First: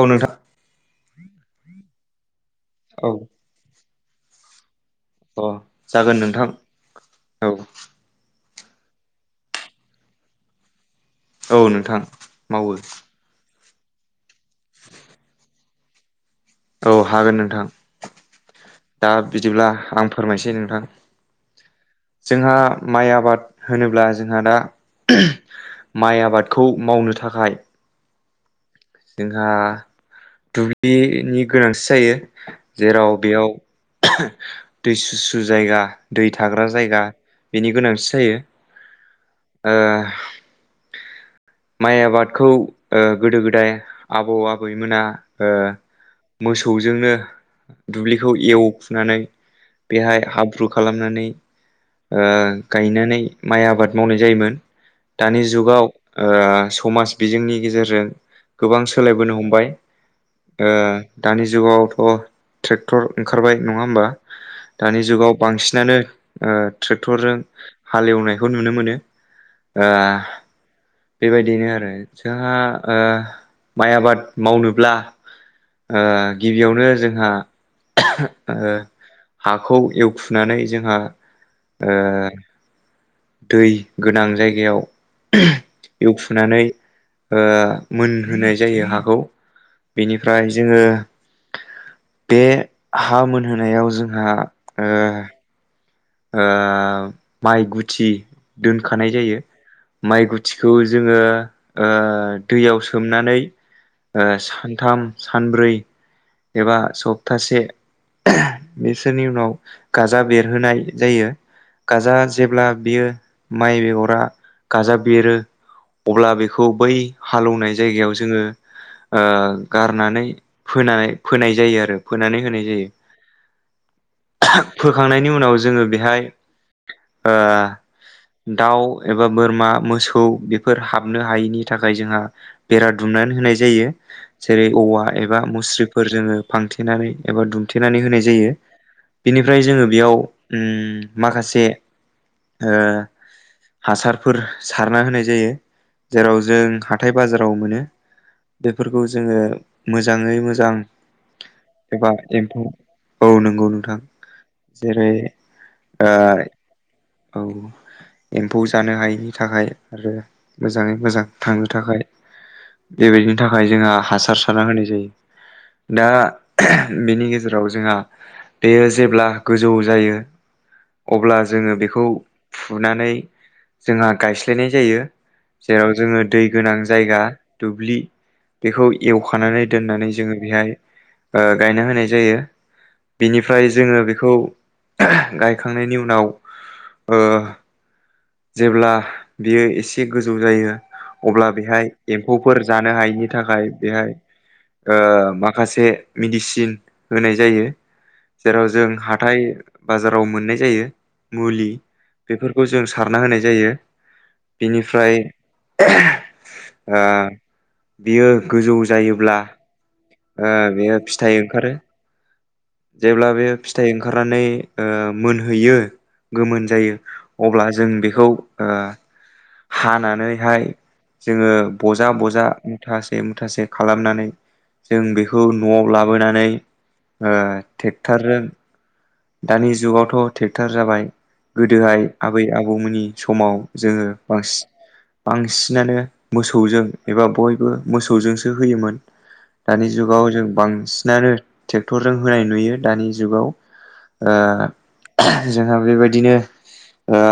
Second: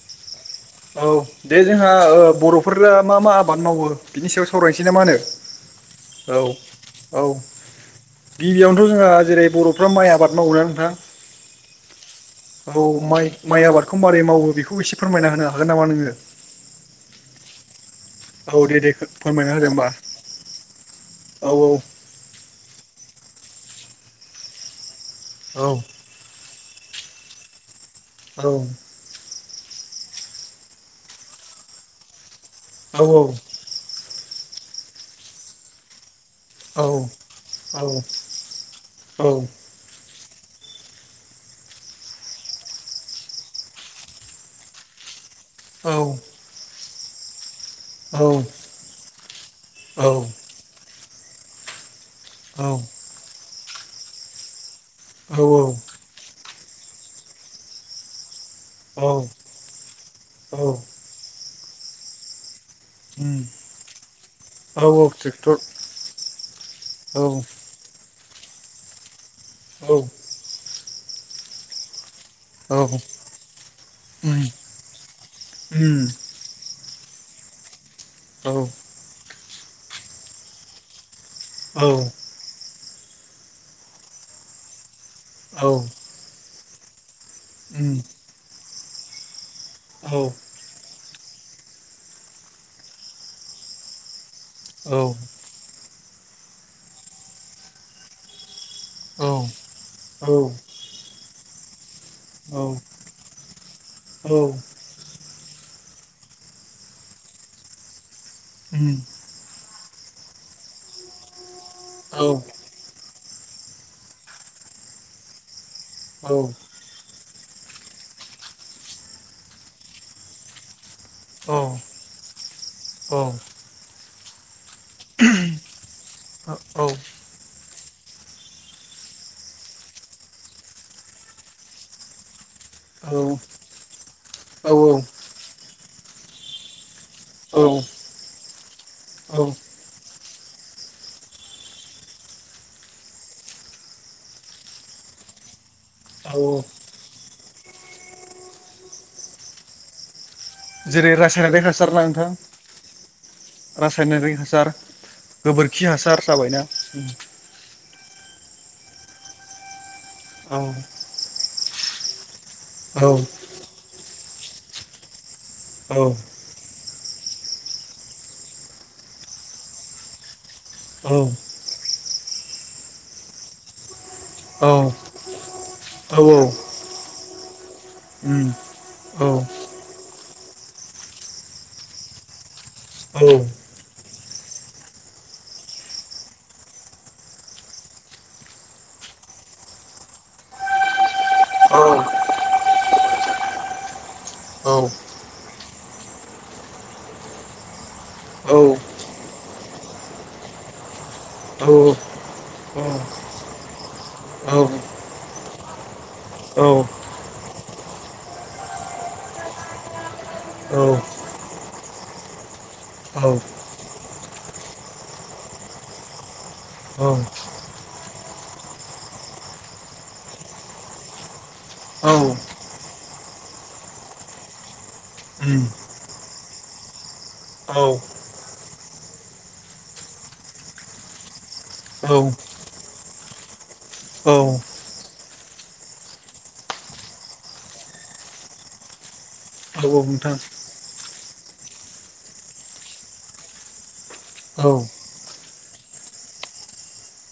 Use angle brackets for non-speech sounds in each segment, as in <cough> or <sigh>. औ नोंथां। औ दे जोंहा बर'फोरा औ मा -मा आबाद मावो बिनि सायाव सावराय सैना मा होनो अ जागोन औ नोंथां -औ। औ गिबियावनोथ' जोंहा जेरै बर'फ्रा माइ आबाद मावोना नोंथां? औ नोंथां मावो। औ माइ माइ आबादखौ माबारै मावो बेखौ एसे फोरमायना होनो हागोन नामा नोङो? औ हागोन नोंथां औ दे दे दा फोरमायना होदो बिदिब्ला होमबा आं फोरमायसै नोंथां। औ जोंहा माइया आबाद होनोब्ला जोंहा दा औ माइ आबादखौ मावनो थाखाय औ। जोंहा दुब्लिनि गोनांथि जायो। जेराव औ बेयाव दै सुसु जायगा दै थाग्रा औ जायगा बेनि गोनांथि औ जायो। औ माइ आबादखौ ओ गोदो -गोदाय आबौ आबैमोना ओ औ औ मोसौजोंनो दुब्लिखौ औ एवखुनानै बेहाय हाब्रु खालामनानै ओ गायनानै माइ आबाद मावनाय जायोमोन दानि जुगाव ओ समाज बिजोंनि गेजेरजों गोबां सोलायबोनो हमबाय ओ दानि ज जुउगावथ' ट्रेक्टर उम ओंखारबाय नङा होमबा? औ दानि जुगाव ट्रेक्टर बांसिनानो औ ट्रेक्टरजों ओ हालेवनाय बेखौ नुनो मोनो ओ बेबायदिनो आरो। जोंहा औ ओ माइ आबाद उम मावनोब्ला उम ओ गिबियावनो जोंहा औ हाखौ एवखुनानै जोंहा औ ओ दै गोनां जायगायाव औ एवखुनानै ओ उम मोनहोनाय जायो हाखौ औ बेनिफ्राय जोङो बे हा मोनहोनायाव जोंहा ओ ओ माइ गुथि दोनखानाय औ जायो औ माइ गुथिखौ जोङो ओ उम दैयाव सोमनानै सानथाम ओ सानब्रै एबा सप्तासे बिसोरनि उनाव गाजा बेरहोनाय जायो औ गाजा जेब्ला बियो माइ बेगरा गाजाब बेरो औ अब्ला बेखौ बै हालेवनाय जायगायाव जोङो ओ गारनानै फोनानै फोनाय जायो आरो फोनानै होनाय जायो फोखांनायनि उनाव जोङो बेहाय ओ दाउ एबा बोरमा मोसौ बेफोर हाबनो हायैनि थाखाय जोंहा बेरा दुमनानै होनाय जायो औ जेरै औवा एबा मुस्रिफोर जोङो फांथेनानै एबा औ दुमथेनानै होनाय जायो औ बिनिफ्राय जोङो बेयाव उम माखासे ओ हासारफोर सारना होनाय जायो औ जेराव जों हाथाय बाजाराव मोनो बेफोरखौ जोङो मोजाङै मोजां जेरै रासायनारि हासार मोजां ना एबा नोंथां एम्फौ औ नंगौ नोंथां रासायनारि हासार जेरै गोबोरखि हासार जाबायना औ एम्फौ जानो हायिनि थाखाय आरो औ मोजाङै मोजां थांनो थाखाय औ बेबायदिनि थाखाय जोंहा हासार सारना होनाय जायो दा औ बेनि गेजेराव जोंहा बेयो जेब्ला गोजौ जायो औ अब्ला जोङो बेखौ फुनानै जोंहा गायस्लायनाय औ जायो जेराव औ जोङो दै गोनां जायगा दुब्लि उम बेखौ औ एवखानानै दोननानै जोङो बेहाय गायना होनाय जायो औ बेनिफ्राय जोङो बेखौ <unintelligible> गायखांनायनि उनाव ओ जेब्ला बियो एसे गोजौ जायो। अब्ला औ बेहाय एम्फौफोर जानो हायैनि थाखाय बेहाय औ ओ माखासे मेडिसिन होनाय जायो। जेराव जों हाथाय बाजाराव मोननाय जायो मुलि औ बेफोरखौ जों सारना होनाय जायो उम बेनिफ्राय <unintelligible> ओ बियो गोजौ जायोब्ला ओ बेयो फिथाइ ओंखारो जेब्ला बे फिथाइ ओंखारनानै ओ मोनहैयो गोमोन जायो अब्ला जों बेखौ ओ हानानैहाय जोङो बजा बजा मुथासे मुथासे खालामनानै जों बेखौ न'आव लाबोनानै ओ टेक्टरजों दानि जुगावथ' टेक्टर जाबाय गोदोहाय आबै आबौमोननि समाव जोङो औ औ बांसिन बांसिनानो मोसौजों एबा बयबो मोसौजोंसो होयोमोन औ दानि जुगाव नोंथां जों बांसिनानो टेक्टरजों होनाय नुयो दानि जुगाव औ उम ओ जोंहा बेबायदिनो ओ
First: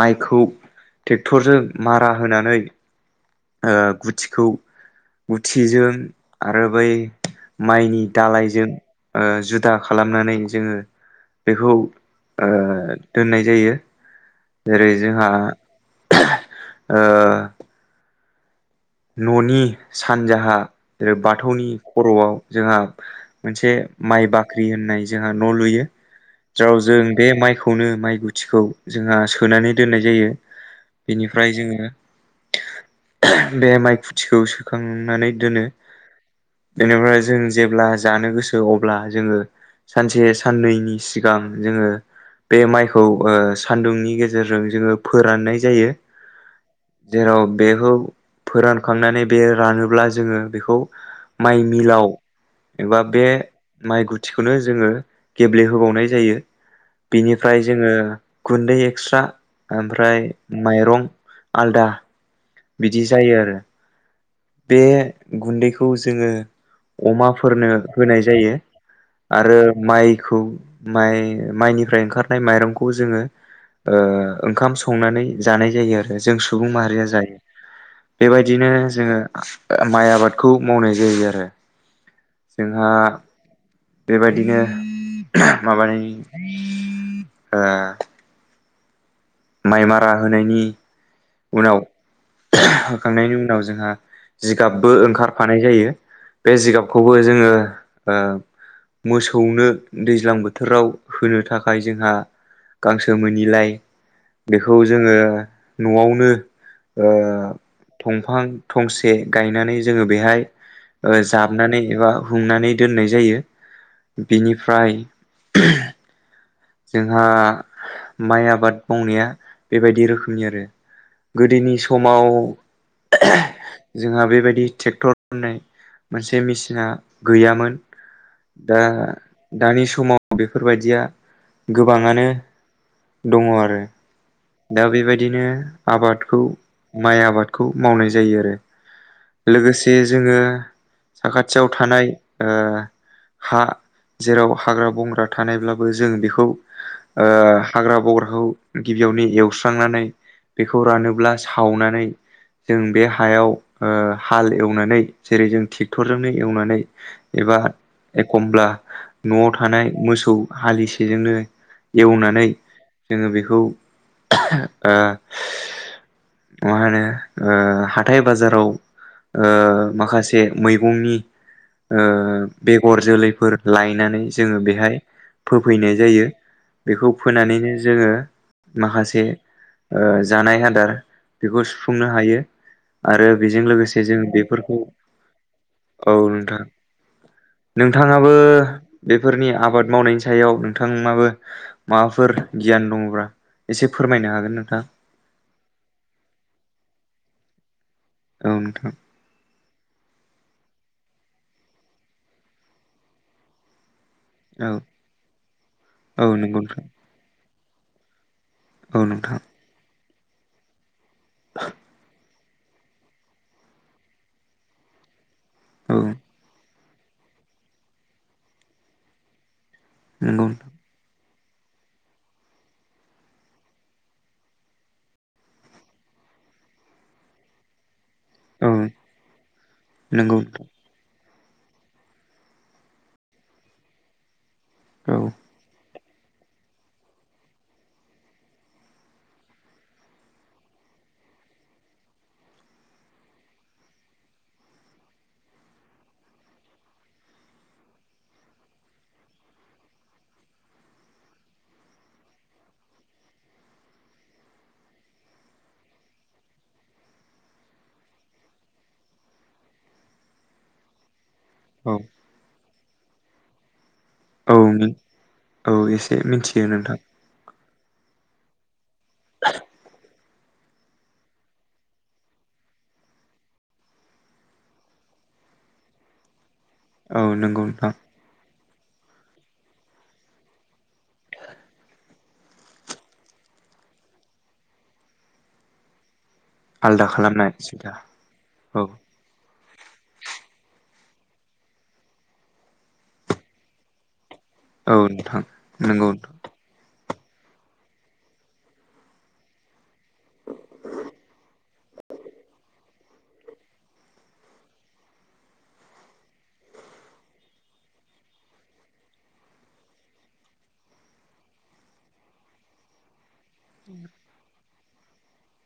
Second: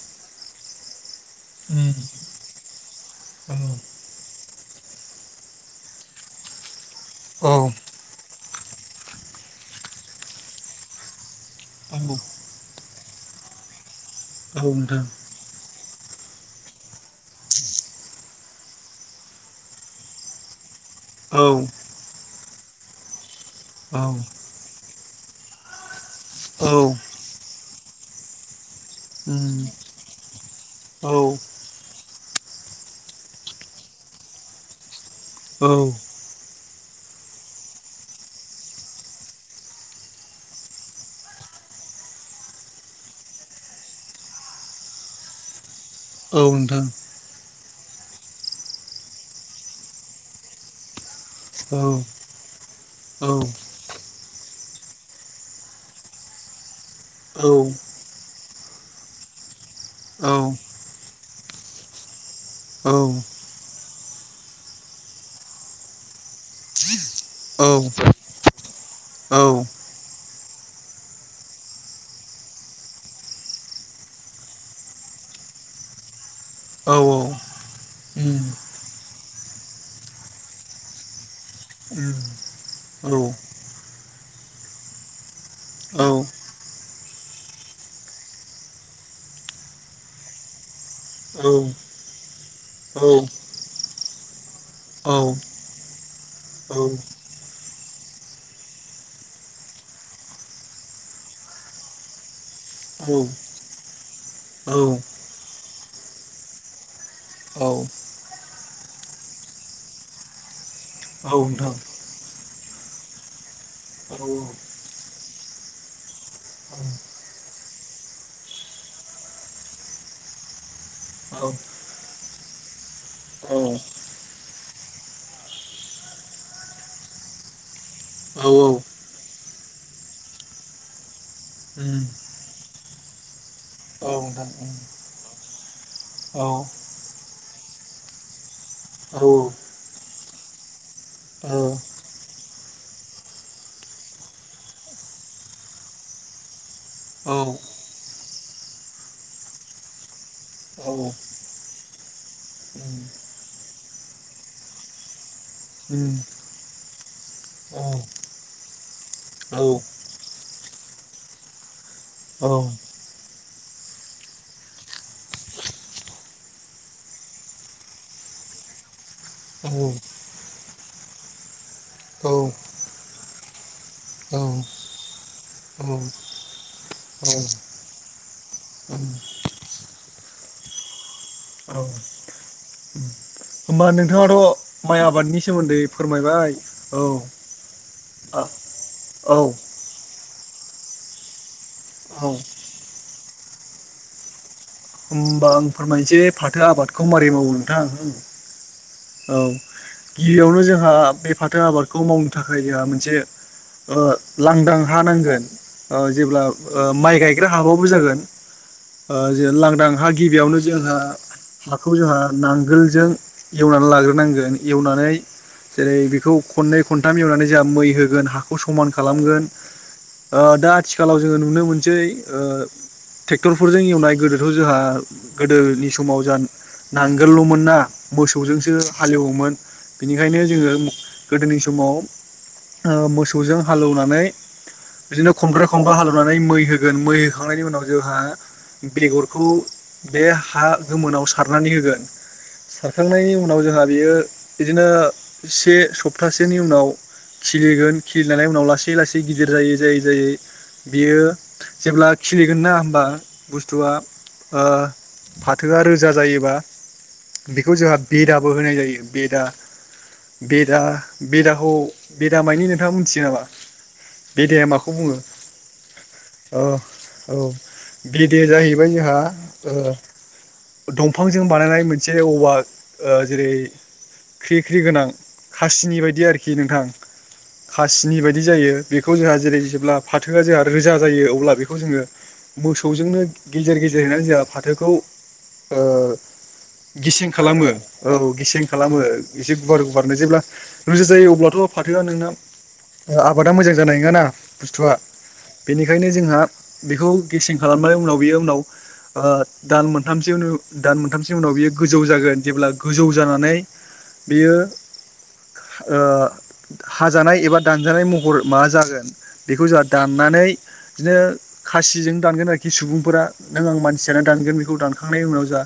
माइखौ टेक्टरजों उम मारा होनानै ओ गुथिखौ गुथिजों आरो बै औ माइनि दालायजों ओ जुदा खालामनानै जोङो बेखौ औ ओ दोननाय जायो। जेरै - नोंथां जोंहा <unintelligible> ओ न'नि सानजाहा जे औ बाथौनि खर'आव जोंहा मोनसे औ माइ बाख्रि होननाय जोंहा न' लुयो। औ जाव जों बे माइखौनो माइ गुथिखौ जोंहा उम सोनानै दोननाय जायो औ बेनिफ्राय जोङो <unintelligible> बे माइ खुथिखौ सोखांनानै दोनो। औ बेनिफ्राय जों जेब्ला जानो गोसो अब्ला जोङो सानसे साननैनि सिगां जोङो बे माइखौ ओ सान्दुंनि गेजेरजों जोङो फोराननाय जायो। औ नोंथां। जेराव बेखौ फोरानखांनानै बे रानोब्ला जोङो बेखौ औ माइ मिलाव एबा बे औ माइ गुथिखौनो जोङो गेब्लेहोबावनाय जायो। औ बेनिफ्राय जोङो गुन्दै एक्सट्रा ओमफ्राय माइरं आलदा औ बिदि औ उम औ नोंथां औ उम औ नोंथां उम औ जायो आरो। बे गुन्दैखौ जोङो अमाफोरनो औ होनाय जायो। आरो माइखौ माइ माइनिफ्राय ओंखारनाय माइरंखौ जोङो ओ ओंखाम संनानै जानाय जायो आरो जों सुबुं माहारिया जायो। बेबायदिनो जोङो माइ आबादखौ मावनाय जायो आरो जोंहा बेबायदिनो माबानि ओ माइ मारा होनायनि औ होखांनायनि उनाव जोंहा जिगाबबो ओंखारफानाय जायो। बे जिगाबखौबो जोङो ओ मोसौनो दैज्लां बोथोराव होनो थाखाय जोंहा गांसो मोनिलाय बेखौ जोङो न'आवनो ओ दंफां थंसे गायनानै जोङो बेहाय जाबनानै एबा हुंनानै दोननाय जायो बिनिफ्राय जोंहा माइ आबाद मावनाया बेबायदि रोखोमनि आरो गोदोनि समाव औ जोंहा बेबायदि ट्रेक्टर होननाय मोनसे मेसिना गैयामोन। दा दानि समाव बेफोरबायदिया गोबाङानो दङ आरो। दा बेबायदिनो आबादखौ माइ आबादखौ मावनाय जायो आरो लोगोसे जोङो साखाथियाव थानाय ओ हा जेराव हाग्रा बंग्रा थानायब्लाबो जों बेखौ औ ओ हाग्रा बग्राखौ गि बियावनो एवस्रांनानै बेखौ औ औ रानोब्ला सावनानै जों बे हायाव हाल ओ एवनानै जेरै जों ट्रेक्टरजोंनो होमबा एवनानै एबा एखमब्ला न'आव थानाय मोसौ हालिसेजोंनो एवनानै जोङो बेखौ आ मा होनो ओ हाथाय बाजाराव ओ माखासे मैगंनि ओ बेगर-जोलैफोर लायनानै जोङो बेहाय फोफैनाय जायो, बेखौ फोनानैनो जोङो माखासे ओ जानाय आदार बेखौ सुफुंनो हायो आरो बेजों लोगोसे जों नोंथाङाथ' बेफोरखौ माइ आबादनि सोमोन्दै औ फोरमायबाय नोंथां औ नोंथाङाबो औ बेफोरनि आबाद मावनायनि सायाव नोंथांङाबो औ माबाफोर गियान दङबा एसे फोरमायनो हागोन नोंथां होमबा आं फोरमायनोसै फाथो आबादखौ मारै मावो नोंथां औ नोंथां औ गिबियावनो जोंहा बे फाथो आबादखौ मावनो थाखाय जोंहा मोनसे ओ औ लांदां हा नांगोन औ जेब्ला नंगौ नोंथां माइ गायग्रा हाबाबो जागोन औ ओ नोंथां जे लांदां हा गिबियावनो जोंहा हाखौ जोंहा नांगोलजों एवनानै लाग्रोनांगोन एवनानै जेरै औ बेखौ खननै खनथाम एवनानै जोंहा मै होगोन, हाखौ समान खालामगोन नंगौ नोंथां दा आथिखालाव जोङो नुनो मोनसै ओ ट्रेक्टरफोरजों एवनाय गोदोथ' जोंहा गोदोनि समाव जों नांगोलल'मोन ना मोसौजोंसो औ हालेवोमोन नंगौ बेनिखायनो नोंथां जोङो गोदोनि समाव ओ मोसौजों हालेवनानै औ बिदिनो खमब्रै खनबा हालेव नानै मै होगोन, मै होखांनायनि उनाव जोंहा बेगरखौ बे हा गोमोनाव सारनानै होगोन सारखांनायनि उनाव जोंहा बेयो बिदिनो से सप्तासेनि उनाव खिलिगोन खिलिनानै उनाव लासै लासै गिदिर जायै जायै जायै बियो जेब्ला खिलिगोन ना होनबा बुस्थुआ ओ फाथोआ रोजा जायोबा बेखौ जोंहा बेदाबो होनाय जायो बेदा बेदा बेदाखौ औ बेदा मायनि नोंथां मिथियो नामा। बेेदाया औ माखौ बुङो औ एसे औ मिथियो नोंथां औ। बेदाया जाहैबाय जोंहा दंफांजों बानायनाय मोनसे। जेरै औवा जेरै ख्रि ख्रि गोनां हासिनि बायदि आरोखि। खि नोंथां औ नंगौ नोंथां हासिनि बायदि जायो। बेखौ जोंहा जेरै जेब्ला फाथोआ जोंहा रोजा जायो अब्ला बेखौ जोङो। मोसौजोंनो गेजेर गेजेरहैनानै जोंहा फाथोखौ। आलदा गेसें खालामनाय खालामो सुबिदा औ गेसें औ खालामो एसे गुवार गुवारनो जेब्ला। रोजा जायो अब्लाथ' फाथोआ नोंना आबादा मोजां जानाय नङाना। बुस्थुआ औ नोंथां बेनिखायनो नंगौ जोंहा नोंथां बेखौ। गेसें खालामनाय उनाव बियो उनाव दान मोनथामसो दान मोनथाम सो उनाव बियो। जोन जेब्ला गोजौ जानानै बियो। हाजानाय एबा दानजानाय महर माबा जागोन बेखौ जोंहा दाननानै। दानै बिदिनो खासिजों दानगोन आरोखि सुबुंफोरा। नों आं मानसियानो दानगोन बेखौ दानखांनायनि उनाव जोंहा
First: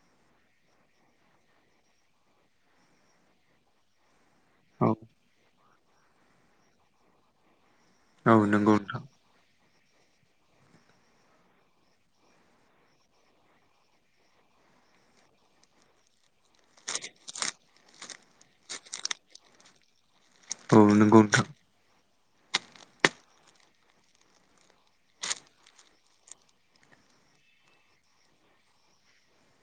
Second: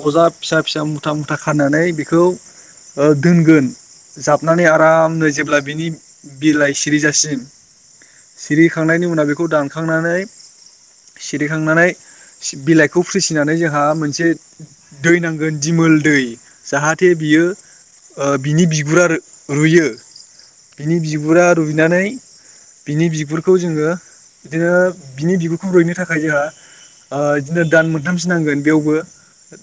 बजा। फिसा फिसा मुथा मुथा खानानै बेखौ ओ दोनगोन। जाबनानै औ आरामनो जेब्ला बिनि बिलाइ सिरिजासिम। औ नंगौ नोंथां सिरिखांनायनि उनाव बेखौ दानखांनानै सिरिखांनानै बिलाइखौ फ्रिसिनानै जोंहा मोनसे। दै नांगोन दिमोल दै जाहाथे बियो। बिनि बिगुरा रुयो औ बिनि नंगौ बिगुरा नोंथां रुयनानै। बिनि बिगुरखौ जोङो बिदिनो बिनि बिगुरखौ रुयनो थाखाय जोंहा। ओ बिदिनो दान मोनथामसो नांगोन बेयावबो।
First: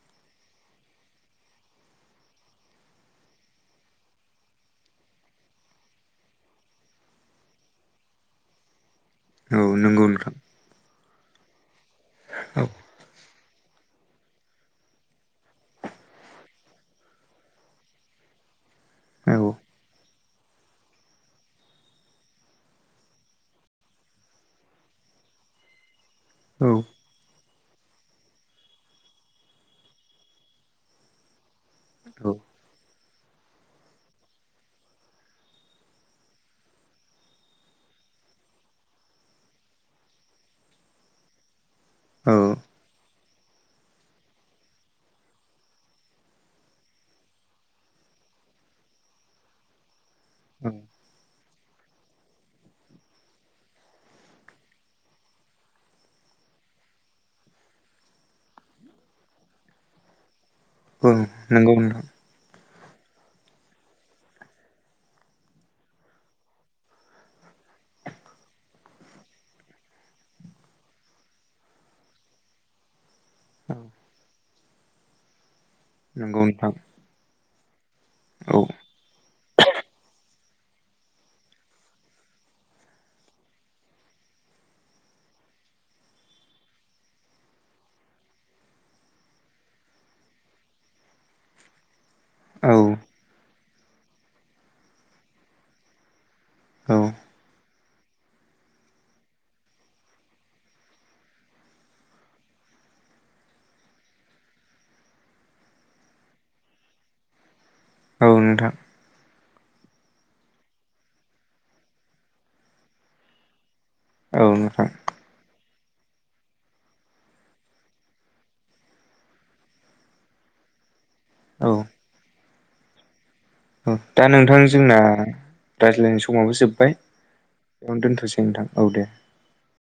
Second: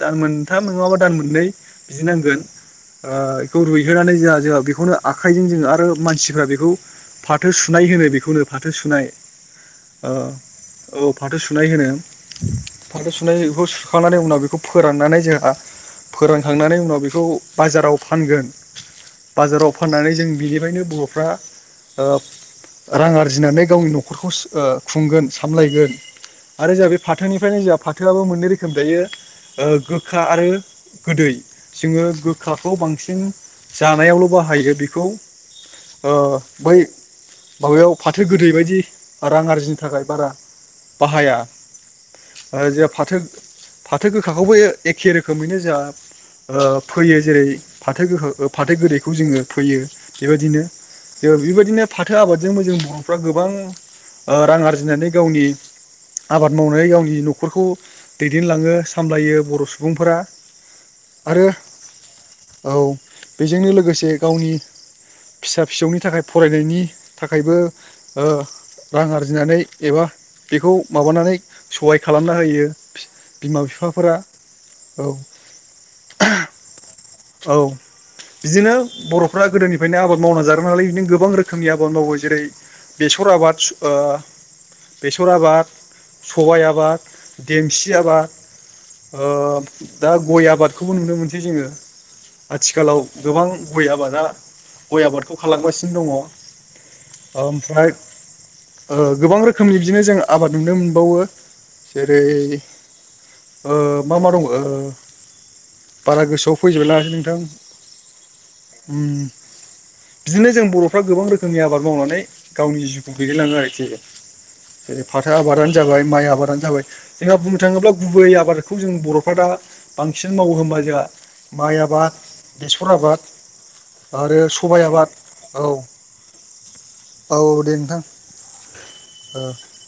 दान मोनथाम नङाबा दान मोननै बिदि नांगोन। ओ बेखौ रुयहोनानै जोंहा जोंहा बेखौनो आखाइजों जोङो आरो मानसिफ्रा बेखौ फाथो सुनाय। होनो बेखौनो फाथो सुनाय। औ नोंगौ ओ नोंथां। औ फाथो सुनाय होनो औ फाथो सुनायखौ सुखांनानै उनाव बेखौ। फोराननानै जोंहा फोरानखांनानै उनाव बेखौ बाजाराव फानगोन। बाजाराव फाननानै जों बिनिफ्रायनो बर'फ्रा। रां आरजिनानै गावनि न'खरखौ खुंगोन सामलायगोन। आरो औ जोंहा बे फाथोनिफ्रायनो जोंहा फाथोआबो मोननै रोखोम थायो गोखा आरो। गोदै जोङो औ गोखाखौ बांसिन जानायावल' बाहायो बेखौ। अ--बै बाबायाव फाथो गोदै बायदि रां आरजिनो थाखाय बारा बाहाया। जोंहा फाथो फाथो गोखाखौबो एखे रोखोमैनो जोंहा। फैयो जेरै फाथो गोखा फाथो गोदैखौ जोङो फैयो बेबायदिनो। औ जो बेबायदिनो फाथो आबादजोंबो जों बर'फ्रा गोबां रां आरजिनानै गावनि। आबाद मावनाय गावनि न'खरखौ दैदेनलाङो सामलायो बर' सुबुंफोरा। औ आरो नोंगौ नों औ बेजोंनो लोगोसे गावनि। फिसा फिसौनि थाखाय फरायनायनि थाखायबो रां आरजिनानै एबा बेखौ माबानानै सहाय खालामना होयो बिमा औ बिफा। फोरा औ नंगौ नोंथां औ। औ बिदिनो बर'फ्रा गोदोनिफ्रायनो आबाद मावनानै जागाय नालाय बिदिनो गोबां रोखोमनि आबाद मावो जेरै बेसर आबाद, ओ बेसर आबाद, सबायाइ आबाद, देमसि आबाद। ओ दा गय आबादखौबो नुनो मोनसै जोङो। औ आथिखालाव गोबां गय आबादा गय आबादखौ खालामगासिनो दङ। ओमफ्राय ओ गोबां रोखोमनि बिदिनो जों आबाद नुनो मोनबावो जेरै ओ मा मा दङ ओ बारा गोसोआवै फैजोबनो हायाखै नोंथां औ नोंथां उम बिदिनो जों बरफ्रा गोबां रोखोमनि आबाद मावनानै गावनि जिउखौ दैदेनलाङो आरोखि औ नोंथां जेरै फाथो आबादानो जाबाय माइ आबादानो जाबाय जोंहा बुंनो थाङोब्ला गुबै आबादखौ जों बरफ्रा दा बांसिन मावो होबा जोंहा औ माइ आबाद, बेसर आबाद, दा आरो नोंथां सबाइ जोंना आबाद औ रायज्लायनाय समावबो जोब्बाय। औ दे नोंथां बेयावनो दोनथसै नोंथां औ दे ओ